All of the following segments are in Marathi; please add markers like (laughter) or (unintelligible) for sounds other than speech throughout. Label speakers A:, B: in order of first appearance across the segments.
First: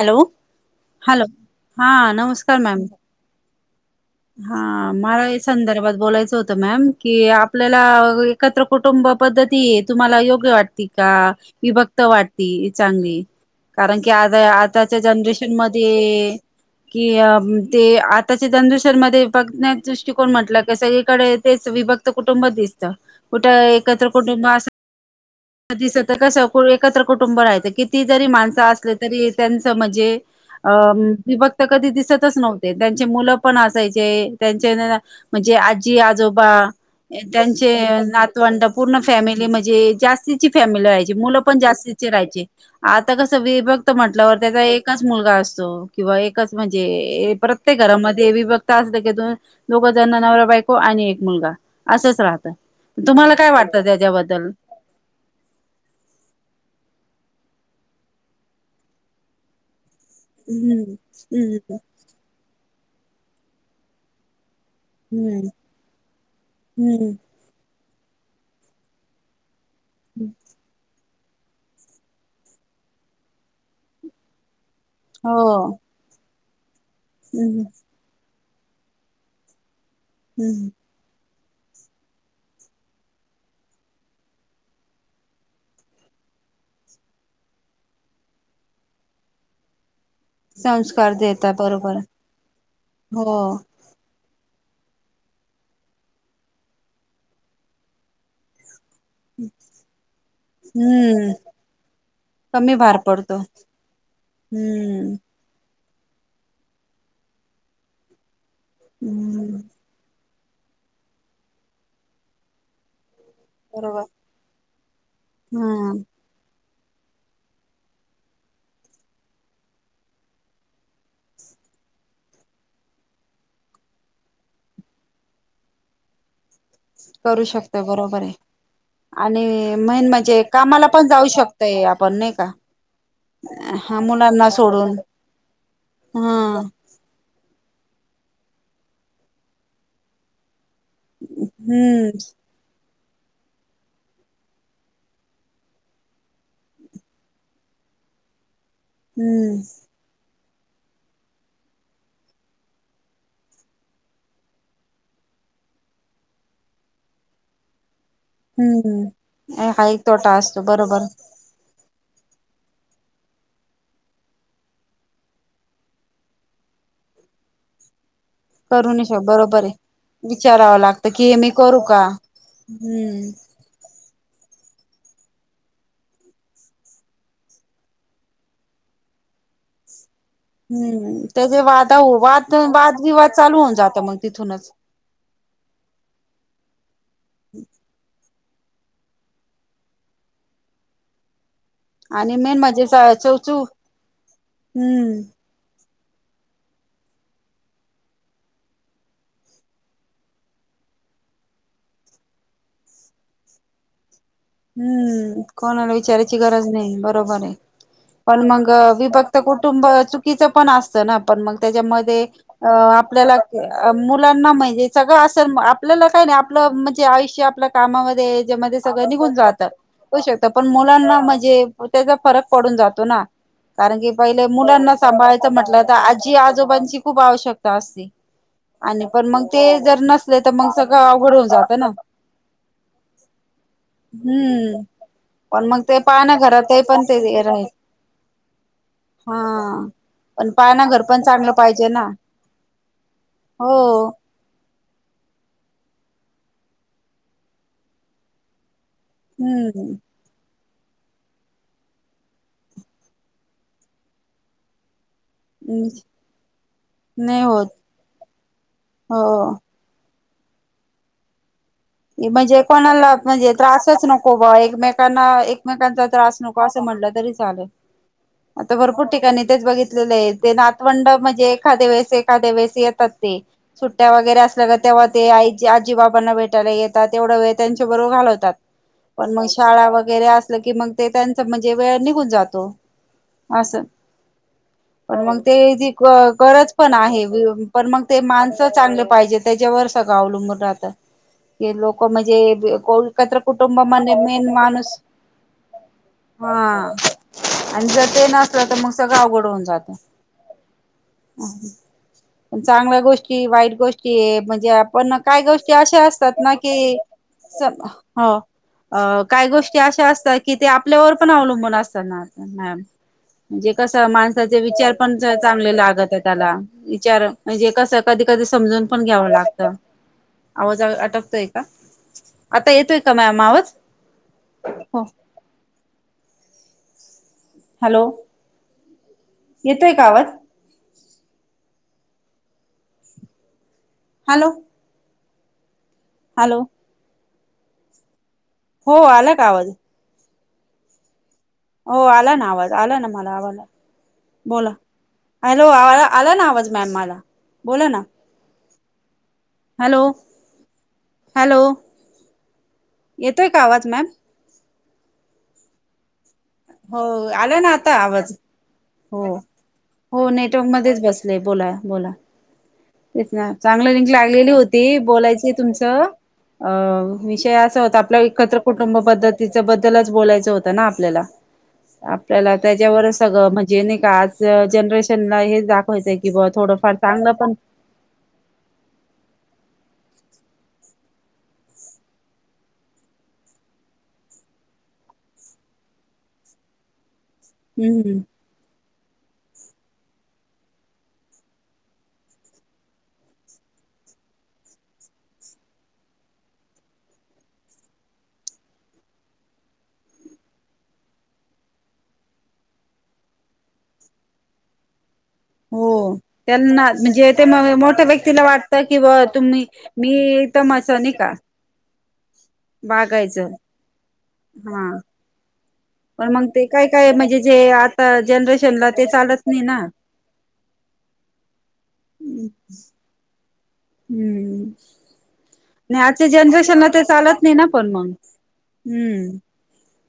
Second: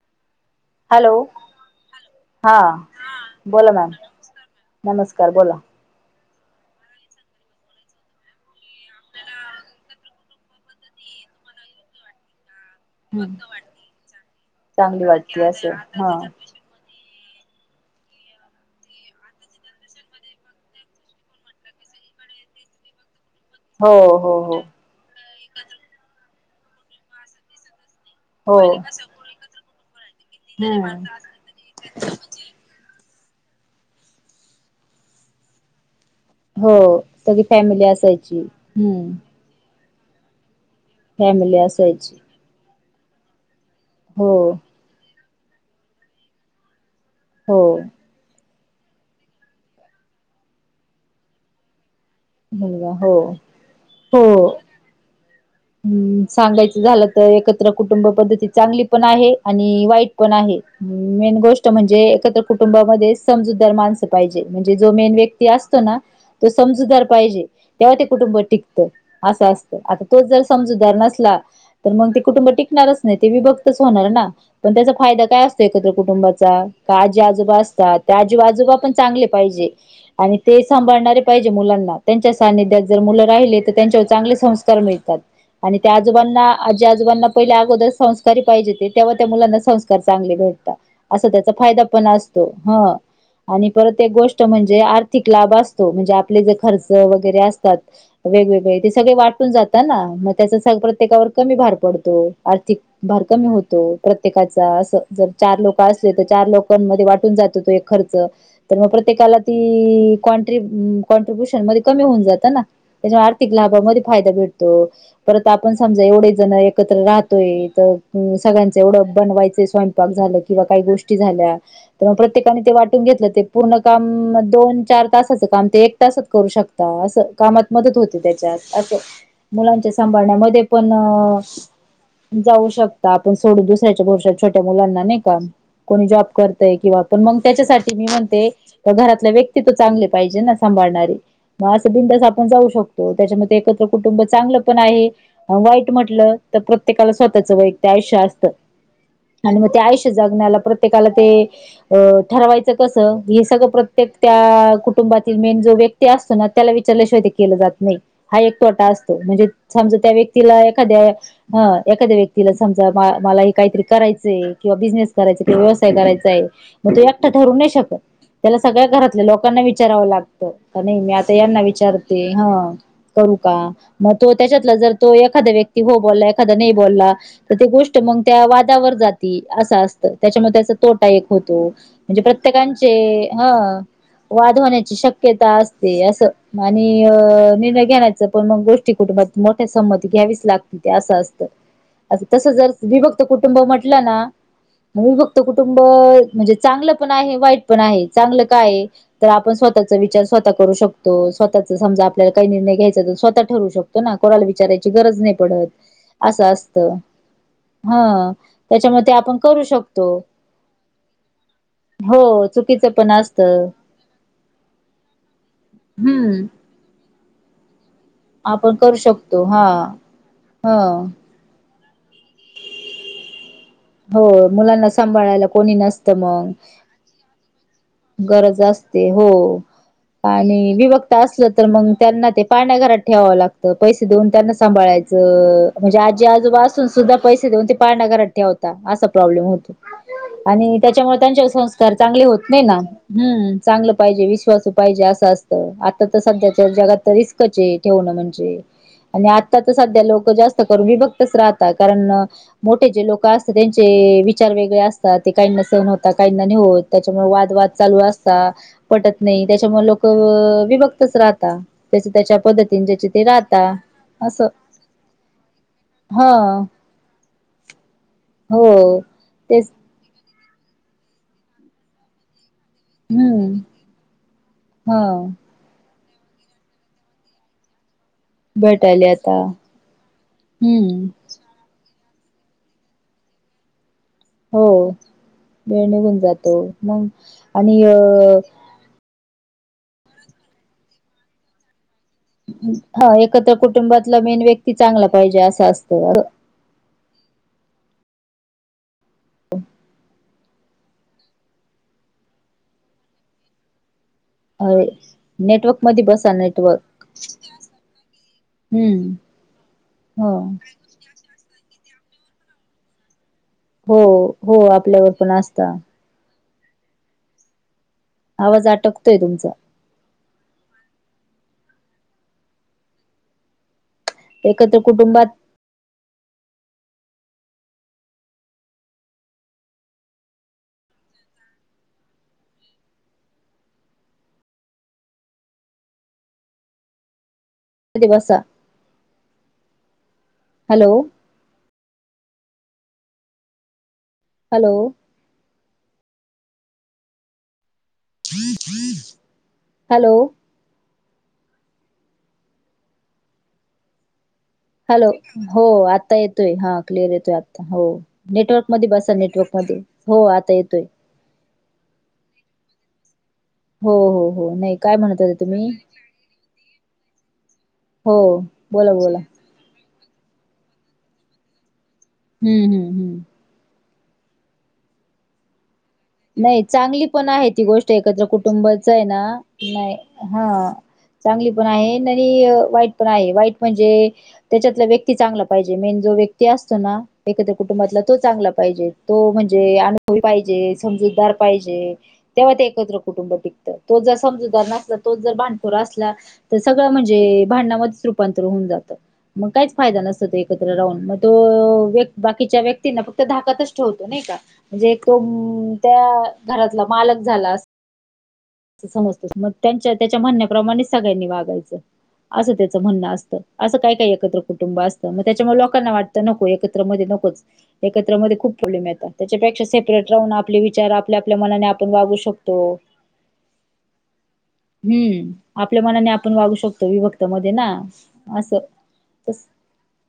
A: हॅलो
B: हॅलो
A: हालो हां
B: हा
A: नमस्कार मॅम.
B: बोला मॅम
A: हां
B: नमस्कार
A: मलाया
B: बोला
A: संदर्भात बोलायचं होत त मॅम की आपल्याला एकत्र कुटुंब पद्धती तुम्हाला यो ग्य वाटती का विभक्त वाटती चांगली
B: हम्म.
A: कारण की आजय आ ताच्या
B: चांगली वाटते
A: जनरेशन
B: असं हा.
A: मध्येए किअ ते आताच्या जनरेशनमध्ये बघण्याच दृष्टिकोन म्हंटल क सगळीकडे तेच विभक् भक्त कुटुंब दिसता. कुठं
B: हो
A: एकत्र
B: हो
A: कुटुंब
B: हो.
A: अस (inaudible) दिसत कस एकत्र कुटुंब रहायचं की. किती जरी
B: हो.
A: माणसं असल तरी त्यांच म्हंजे अं
B: हम्म.
A: विभक्त कधी दिसतच नव्हते त्यांन त्यांन चे मुलंपन असायचे त्यांचे (unintelligible) म्हंजे आज् जी आजोबा
B: हो
A: एन्
B: सगळी
A: त्यांचे
B: फॅमिली असायची
A: नातवंड पूर्ण
B: हम्म.
A: फॅमिली म्हंजे जास्तीची फॅमिली व्हायची
B: फॅमिली
A: मुलंपन जास्तीचे
B: असायची
A: ऱ्हायचे आता कस वि भक्त
B: हो
A: म्हटल्यावर त्याचा एकच मुलगा अस सो किंवा एकच म्हंजेए
B: हो
A: प्रत्येक घरामध्ये विभक क्त असल की दोन दोघं जन नवरा बायको आणि एक मुलगा असंच राहतं
B: मुलगा हो
A: तुम्हाला काय वाटतं त्याच्याबद्दल?
B: हो हम्म सांगायचं झालं तर एकत्र कुटुंब पद्धती चांगली पण आहे आणि वाईट पण आहे
A: हम्म
B: मेन गोष्ट
A: हम्म
B: म्हंजे एकत्र कुटुंबामध्ये समजूतदार माणसं पाईजे. म्हंजे जो मेन व्यक्ती
A: हम्म
B: असतो ना तो समजुदार
A: हम्म
B: पाईजे. तेंव्हा ते कुटुंब टिकतं असं असतं आता तोच जर समजूदार नस ला तर मग ते कुटुंब टिकणारच नाइ ते विभक्तच होणारना. पन त्याचा फायदा
A: हो
B: काय असतो एकत्र कुटुंबाचा का आजी आजोबा
A: हम्म
B: असतात त्या जी आजोबा पण चांगले पाईजे आणि ते
A: हम्म
B: सांभाळणारे पाइजे मुलांना त्यांच्या सानिध्यात जर मुलं राहिले तर त्यांच्यावर चांगले संस्कार मिळ तात आणि त्या आजोबांना आजी आजोबांना पहिल्या अगोदर संस्कारी पाहिजेत ते तेव्हा त्या मुलांना संस् कार चांगले भेटता
A: संस्कार
B: अस त्याचा
A: देतात
B: फायदा
A: बरोबर
B: पण असतो हं
A: हो
B: आणि परत एक गोष्ट ष्ट म्हंजे आर्थिक लाभ असतो म्हंजे आपले जे खर्च वगैरे असतात वेगवेगळेते सगळे वाटून जात ताना म त्याच सग प्रत्येकावर
A: हम्म
B: कमी भार पडतो
A: कमी
B: आर्थिक भार
A: पडतो
B: कमी होतो प्रत्येकाचा. असं
A: हम्म
B: जर चारलोक असलेतर चार लोकांमध्ये वाटून जातो तो एक खर्च तरम प्रत्येकाला
A: हम्म
B: ती कॉन्ट्री ब अं कॉन्ट्रिब्युशन मध्ये कमी होऊन जातना त्याच्यामुळे आर्थिक लाभामध्ये
A: बरोबर
B: फायदा भेट तो परत आपण
A: हम्म
B: समजा एवढेजन आता एकत्र राहतोय त अं सगळ्यांच एवढं बनवायचे स्वयंपाक झालं किंवा काही गोष्टी झाल्या तरम प्रत्येकाने ते वाटून घेतलं ते पूर्ण कामअ दोन चार तासाच काम ते एक तासात करू शक ता असं
A: करू
B: कामात
A: शकतोय
B: मदत होते
A: बरोबर आहे
B: त्याच्यात असं.
A: आणि
B: मुलांच्या
A: मेन म्हणजे
B: सांभाळण्यामध्ये
A: कामाला पण जाऊ
B: पणअ
A: शकतय आपण नाही का
B: जाऊ शकता आपण सोडू
A: हा
B: दुसऱ्याच्या भरोश्यावर
A: मुलांना
B: छोट
A: सोडून
B: मुलांना नाही का कोण
A: हा
B: त्याच्यासाठी मी म्हणते घरातल्या व्यक्ती तर चांगले पाहिजे न आपण
A: हम्म
B: बिनधास्त असं जाऊ शकतो त्याच्या कुु चांगलं पण आहे वाईट म्हटलं तर प्रत्येकाला स्वतःच वै ते आयुष्य असत आणि
A: हम्म
B: मग ते आयुष्य जगण्याला प्रत्येकाला ते ठरवायचं कस हे सगळं प्रत्येक त्या कुटुंबातील मेन ो व्यक्ती असतो ना त्याला विचारल्याशिवाय ते केलं जात नाही हा एक तोटा असतो
A: हम्म
B: म्हणजे
A: अ, हा
B: समज
A: एक
B: त्या
A: तोटा
B: व्यक्तीला
A: असतो
B: एखाद्या
A: बरोबर
B: एखाद्या व्यक्तीला समजा मला हे काहीतरी करायचंय किंवा बिझनेस करायच किंवा व्यवसाय करायचाय मग तू एकटा धरू नाही शकत त्याला सगळ्या
A: करू नाही शक
B: घरातल्या लोकांना
A: बरोबर
B: विचारावं
A: आहे विचारावं
B: लागतं नाही मी
A: की
B: आता
A: हे
B: यांना
A: करू का
B: विचारते ह
A: हम्म
B: करू का मग तो त्याच्यातला जर तो एखादा व्यक्ती हो बोलला एखादा नाही बोलला तर ती गोष्ट मग त्या वादावर जात असं त्याच्या त्याचा तोटा
A: हम्म
B: एक
A: त्याचे
B: होतो
A: वादा
B: म्हणजे
A: वाद
B: प्रत्येकचे
A: वादविवाद
B: ह
A: चालू होऊन जात मग
B: वाद
A: तिथूनच
B: होण्या शक्यता असते अस आणि निर्णय घेण्या पण मग गोष्टी कुटुंबात मोठ्या संमती घ्यावीच लागते ते असं असतं असं
A: आणि
B: तस
A: मेन
B: जर
A: म्हणजे
B: विभक्त कुटुंब
A: चौचू
B: म्हटलं ना म
A: हम्म
B: विभक्त कुटुंब म्हणजे चांगलं पण आहे वाईट पण आहे चांगलं काय तर आपण स्वतः विचार स्वतः करू शकत स्वतः समजा आपल्याला काही निर्णय घ्यायचा स्वतः ठरू शकतो ना कोणाला विचारायची गरज नाही
A: हम्म
B: पडत
A: कोणाला विचारायची
B: असं
A: गरज
B: असतं
A: नाही बरोबर आहे
B: हा
A: पण मग
B: त्याच्यामुळे ते
A: विभक्त
B: आपण करू
A: कुटुंब
B: शकतो
A: चुकीचं पण असतं ना पण मग त्याच्यामध्ये
B: हो चुकीचं पण
A: आपल्याला
B: असतं.
A: मुलांना म्हहिजे सगळं असल आपल्याला काय नाही
B: हम्म.
A: आपलं म्हणजे आयुष्य आपल्या कामामध्ये
B: आपण
A: जमध्ये
B: करू
A: सगळं निघून
B: शकतो हा
A: जातात होऊ शकत पण
B: ह
A: मुलांना म्हणजे त्याचा फरक पडून जातो ना कारण की
B: हो
A: पहिले मुलांना
B: सांभाळायला
A: सांभाळायचं
B: कोणी
A: म्हटलं तर
B: नसतं
A: आजी
B: मग
A: आजोबांची खूप आवश्यकता असती
B: अस
A: तर
B: आणि
A: मग सगळं
B: विभक्त
A: अवघड होऊन
B: असलं तर
A: जातं ना
B: मग त्यांना ते पाळणा घरात ठेवा त पै देऊन त्यांना
A: हम्म पण
B: सांभाळायचं
A: मग
B: म्हणजे
A: ते पहा
B: आजी
A: ना घरातही
B: आजूबाजून
A: पण
B: सुद्धा पैसे देऊन
A: राहील
B: ते पाण्या घरात ठेवत असा
A: हा
B: प्रॉब्लेम होतो
A: पण पहा
B: आणि
A: ना घर
B: त्याच्यामुळे
A: पण
B: त्यांचे
A: चांगलं पाहिजे
B: संस्कार
A: ना
B: चांगले होत नाही ना हम्
A: हो
B: चांगलं पाहिजे विश्वास पाहिजे असं असत आता तर सध्याच्या जगात तर रिस्कचे ठेवणं म्हणजे आणि आता तर
A: हम्म
B: सध्या लोक जास्त करून विभक्तच राहतात कारण मोठे जे लोक त्यांचे विचार वेगळे अस ते कां सह होता काहींड होत त्याच्यामुळे
A: नाही होत
B: वादवाद चालू असता पटत
A: हो
B: नाही त्याच्यामुळे लोक मी बघतच राहता त्याच त्याच्या
A: म्हणजे
B: पद्धतीने ज्याचे
A: कोणाला
B: ते
A: म्हणजे
B: राहता
A: त्रासच नको
B: असं
A: बा एकमेकांना एकमेकांचा
B: हा
A: त्रास नको असं म्हण म्हटलं तरी चाले
B: हो
A: आता भरपूर ठिकाणी तेच बघितलेले आहे ते नातवंड म्हणजे एखाद्या वळेस एखाद्या वेळेस येतात ते
B: हम्म
A: सुट्ट्या वगैरे असल्या तर
B: हा
A: तेव्हा ते आ आजी बाबांना भेट येतात तेवढ वेळ त्यां घालवतात
B: भेटायले
A: पण
B: आता
A: मग शाळा वगैरे असलं
B: हम्म
A: की वेळ निघून जातो असं
B: हो
A: पण मग ते
B: वेळ
A: जी
B: निघून जातो
A: गरज पण
B: मग
A: आहे
B: आणि
A: पण
B: अ
A: मग ते माणसं चांगले पाहिजेत त्याच्यावर सगळं अवलंबून राहत हे लोक म्हणजे को
B: हा
A: एकत्र कुटुंब म्ह
B: कुटुंबातला
A: मेन
B: व्यक्ती
A: माणूस
B: चांगला पाहिजे असं असतं
A: हा आणि जर ते नसलं तर मग सगळं अवघड होऊन जातं पण चांगल्या गोष्टी वाईट गोष्टी कि म्हणजे
B: अरे
A: आपण काही गोष्टी
B: नेटवर्क
A: अशा
B: मध्ये बसा
A: असतात ना
B: नेटवर्क
A: कि स हो
B: हम्म
A: काही गोष्टी अशा असतात
B: हो
A: की ते आपल्यावर पण अवलंबून असतात (unintelligible) म्हणजे
B: हो
A: कसं
B: हो
A: माणसाचे विचार
B: आपल्यावर
A: पण
B: असता
A: चांगले लागल्यात त्याला विचार म्हणजे, कसं कधी कधी
B: आवाज
A: समजून पण
B: अटकतोय
A: घ्यावं
B: तुमचा
A: लागत. आवाज आटकतोय का? आता येतोय का मॅम आवाज
B: एकत्र
A: हो
B: कुटुंबात
A: हॅलो येतोय का आवाज? हॅलो हॅलो
B: दिवसा
A: हो आला का आवाज?
B: हॅलो
A: हो आला ना आवाज आला ना मला आवाज
B: हॅलो
A: हॅलो आला ना आवाज मॅम मला बोला ना
B: हन (inaudible)
A: हॅलो हॅलो येतोय का आवाज मॅम?
B: हॅलो हो आता येत य हा
A: हो
B: क्लिअर येतोय,
A: आला
B: आता
A: ना
B: हो
A: आवाज
B: नेटवर्क मध्ये बसा
A: हो
B: नेटवर्क मध्ये हो आता
A: नेटवर्क
B: येतोय.
A: मध्येच बसले बोला बोला तेच ना चांगलं
B: हो
A: लिंक
B: हो
A: लागलेली
B: हो नाही काय
A: होती
B: म्हणत होते
A: बोलायची
B: तुम्ही
A: तुमचं अ विषय (unintelligible) हो आपल्या एकत्र
B: बोला बोला
A: कुटुंबपद्धती बद्दलच बोलायचं होतं ना आपल्याला आपल्याला
B: हम्म हम्म
A: त्याच्यावर
B: हम्म
A: सगळं म्हणजे नाही का आज जनरेशनला हे दाख खाचं कि बा
B: नाही
A: थोडं फार
B: चांगली
A: चांगलं
B: आहे
A: पण
B: ती गोष्ट एकत्र कुटुंबचय ना नाही हा चांगली पण आहे आणि वाईट पण आहे वाईट म्हणजे त्याच्यातला व्यक्ती चांगला पाहिजे मेन जो व्यक्ती असतो ना एकत्र कुटुंबातला
A: हम्म
B: तो
A: हम्म
B: चांगला पाहिजे तो म्हणजे अनुभवी पाहिजे समजूदार पाहिजे तेव्हा ते एकत्र कुटुंब टिकतं तो जर समजूतदार नसला तोच जर भांडखोर आस सगळं म्हणजे भांडणामधे रुपांतर होवून जातं मग काहीच फायदा नसतो त्या एकत्र राहू मग तो बाकीच्या व्यक्तीं फक्त धाकातच ठेवतो नाही का म्हणजे तो
A: हो
B: त्या घरातला
A: त्यांना
B: मालक
A: म्हणजे ते
B: झाला
A: मग मोठ्या व्यक्तीला वाटतं
B: असं
A: कि ब
B: समजतो मग
A: तुम्ही
B: त्याच्या
A: मी
B: त्यांच्या म्हण
A: एकदम
B: प्रमाणे
A: असं नाही
B: सगळ्यांनी
A: का
B: वागायचं असं त्याचं म्हणणं असतं
A: वागायचं
B: असं काय काही एकत्र कुटुंब
A: हा
B: असतं मग त्याच्यामुळे लो कांना वाटत
A: पण
B: नको
A: मग ते
B: एकत्र
A: काय
B: मधे
A: काय म्हणजे
B: नकोच
A: जे आता
B: एकत्र खूप प्रॉब्लेम
A: जनरेशनला ते
B: येतात
A: चालत नाही
B: त्याच्यापेक्षा
A: ना
B: सेपरेट राहून आप आपले विचार आपल्या, आपल्या, मनाने आपण वागू शकतो
A: हम्म
B: हम्म आपल्या
A: नाही
B: मनाने
A: आजच्या
B: आपण वागू
A: जनरेशनला
B: शकतो
A: ते
B: विभक्ता
A: चालत
B: मध्ये
A: नाही
B: ना
A: पण मग
B: असं तस
A: हम्म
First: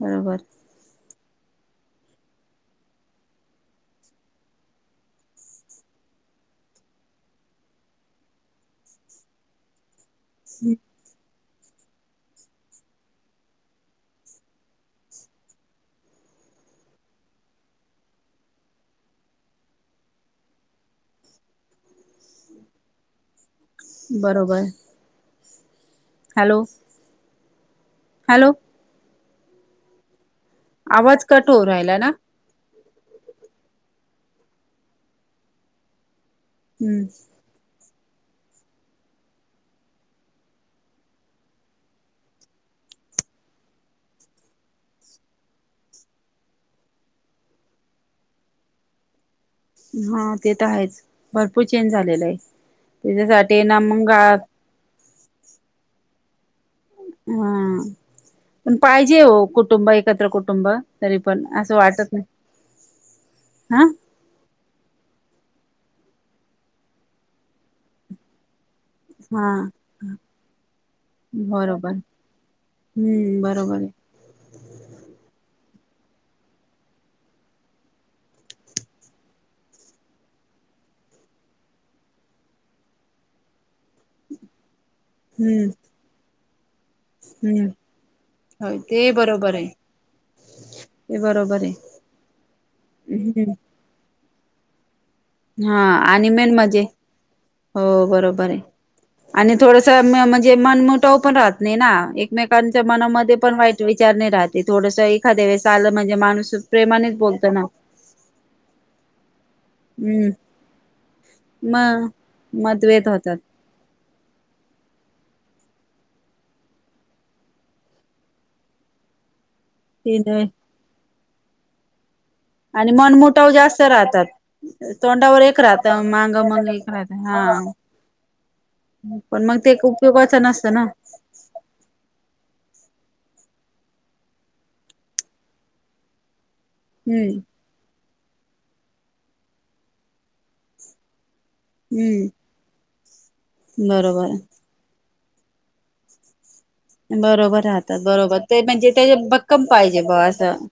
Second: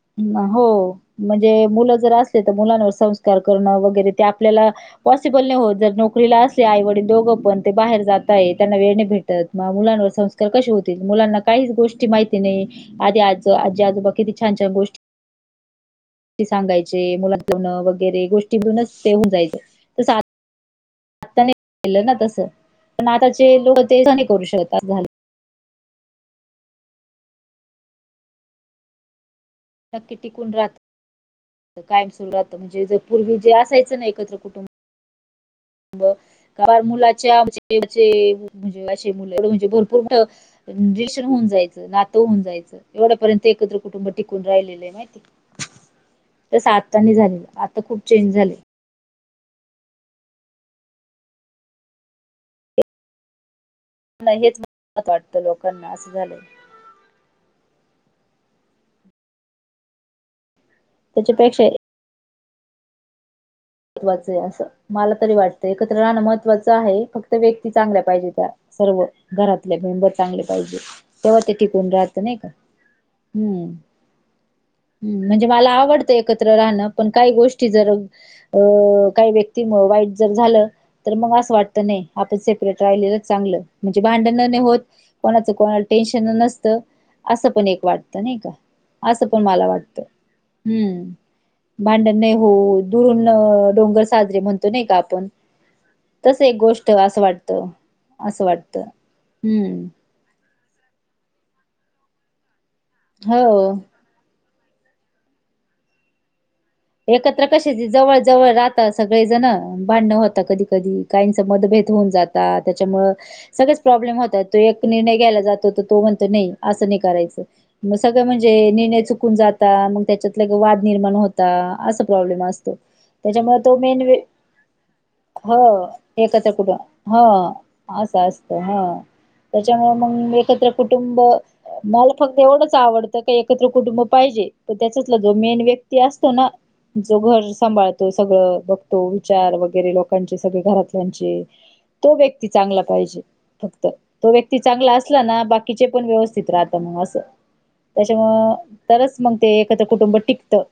A: बरोबर
B: हो म्हणजे मुलं जर असले तर मुलांवर संस्कार करणं वगैरे ते आपल्याला पॉसिबल नाही होत जर नोकरीला असले आईवडील दोघं पण ते बाहेर जाताये त्यांना वेळ नाही भेटत म मुलांवर सं संस्कार कसे होतील? मुलांना काहीच गोष्टी माहिती नाही आधी आज आजी आजोबा किती छान छान गोष्टी सांगायचे मुलान वगैरे गोष्टीतूनच ते होऊन जायच तस केलं ना तसं पण आताचे लोकं ते नाही करू
A: बरोबर
B: शकत असं झालं.
A: हॅलो! हॅलो
B: नक्की टिकून
A: आवाज कट होऊ
B: राहत
A: राहिला ना
B: कायम सुरू राहत म्हणजे जरी पूर्वी जे असायचं ना एकत्र कुटुंब बं पार
A: हम्म
B: मुलाचे आमचे म्हणजे असे मुलंढ म्हणजे भरपूर रिलेशन होऊन जायचं नातं होऊन जायचं एवढ्यापर्यंत एकत्र कुटुंब टिकून राहिलेलंय माहिती
A: ह (unintelligible)
B: त्या सात जणी झालेलं आता खूप चेंज झाले
A: हा ते तर आहेच भरपूर चेंज झालेला आहे त्याच्यासाठी ते ना मग
B: मत वाटतं लोकांना असं झाले
A: हा पण पाहिजे हो कुटुंब एकत्र कुटुंब तरी पण
B: त्याच्यापेक्षा
A: असं वाटत नाही हा
B: महत्त्वाचं आहे असं मला तरी वाटतंय एकत्र राहणं महत्त्वाचं आहे फक्त व्यक्ती चांगल्या पाहिजे त्या सर्व
A: हा
B: घरातले मेंबर चांगले पाहिजे तेव्हा ते
A: बरोबर
B: टिकून राहत नाही का
A: हम्म बरोबर आहे
B: हम् म्हणजे मला आवडतं एकत्र राहणं पण काही गोष्टी जर अ काही व्यक्ती म वाईट जर झालं तर मग असं वाटतं नाही आपण सेपरेट राहिलेलं चांगली पण भांडणं नाही होत
A: हम्म
B: कोणाचे टेन्शन नसतं असं
A: हम्म
B: पण एक वाटतं नाही का
A: हो ते
B: असं पण
A: बरोबर
B: मला
A: आहे
B: वाटत हम्
A: ते बरोबर आहे
B: भांडण नाही हो दुरून
A: हम्म
B: डोंगर साजरे म्हणतो नाही का आप
A: हा आणि
B: तस
A: मेन
B: एक
A: म्हणजे
B: गोष्ट असं वाटत
A: हो
B: असं
A: बरोबर आहे
B: वाटत
A: आणि थोडसं म्हणजे मनमठा पण राहत नाही ना एकमेकांच्या मनामध्ये पण
B: हो
A: वाईट विचार नाही राहत ते थोडसं एखाद्या वस आलं म्हणजे माणूस प्रेमानेच
B: एकत्र
A: बोलतो ना
B: कसे जवळ जवळ राहत सगळे जण भांडण
A: हम्म
B: होत कधी कधी काहींच मतभेद
A: मग
B: होऊन जातात
A: मतभेद
B: त्याच्यामुळे
A: होतात
B: सगळच प्रॉब्लेम होतो तो एकदा म्हणतो असं नाही करायचं
A: तीन
B: त्याच्यातून वाद निर्माण होता अस
A: आणि मनमुटाव जास्त
B: तुम्ही
A: राहतात तोंडावर एक राहत मांग
B: एकत्र
A: मग
B: कुटुंब
A: एक राहत
B: हा असं असत ह
A: पण मग ते
B: त्याच्यामुळे मग
A: उपयोगाच
B: एकत्र
A: नसतं ना
B: कुटुंब मला फक्त एवढंच आवडतं का एकत्र कुटुंब पाहिजे प त्याच्यातला जो मेन व्यक्ती असतो ना जो
A: हम्म
B: घर सांभाळतो सगळं बघतो विचार वगैरे लोकांचे सगळे घरातल्यांचे तो
A: हम्म
B: व्यक्ती चांगला पाहिजे फक्त
A: बरोबर
B: तो व्यक्ती चांगला अस ना बाकीचे पण व्यवस्थित राहत मग असं
A: बरोबर राहतात बरोबर ते
B: त्याच्यामुळे
A: म्हणजे त्याचे
B: तरच मग ते
A: भक्कम
B: एखादं
A: पाहिजे ब
B: कुटुंब टिकतं
A: असं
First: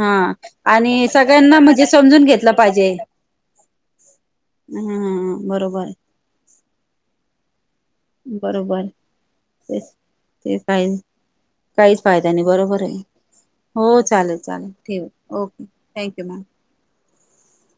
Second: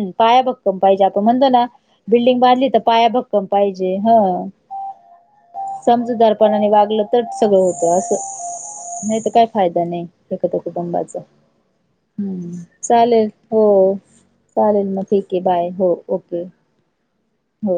A: हा
B: पाया भक्कम पाहिजे
A: आणि
B: आपण म्हणतो
A: सगळ्यांना
B: ना
A: म्हणजे समजून
B: बिल्डिंग
A: घेतलं
B: बांधली तर
A: पाहिजे
B: पाया भक्कम पाहिजे ह
A: हा बरोबर
B: समजूदारपणाने वागलं तर सगळं होत
A: बरोबर
B: असं नाही तर काय फायदा
A: तेच
B: नाही एकत्र
A: ते काही
B: कुटुंबाचा
A: काहीच फायदा नाही
B: हम्म
A: बरोबर आहे
B: चालेल हो
A: चालेल
B: चालेल मग
A: ठेव
B: ठीक आहे
A: ओके
B: बाय हो
A: थँक्यू मॅम
B: ओके हो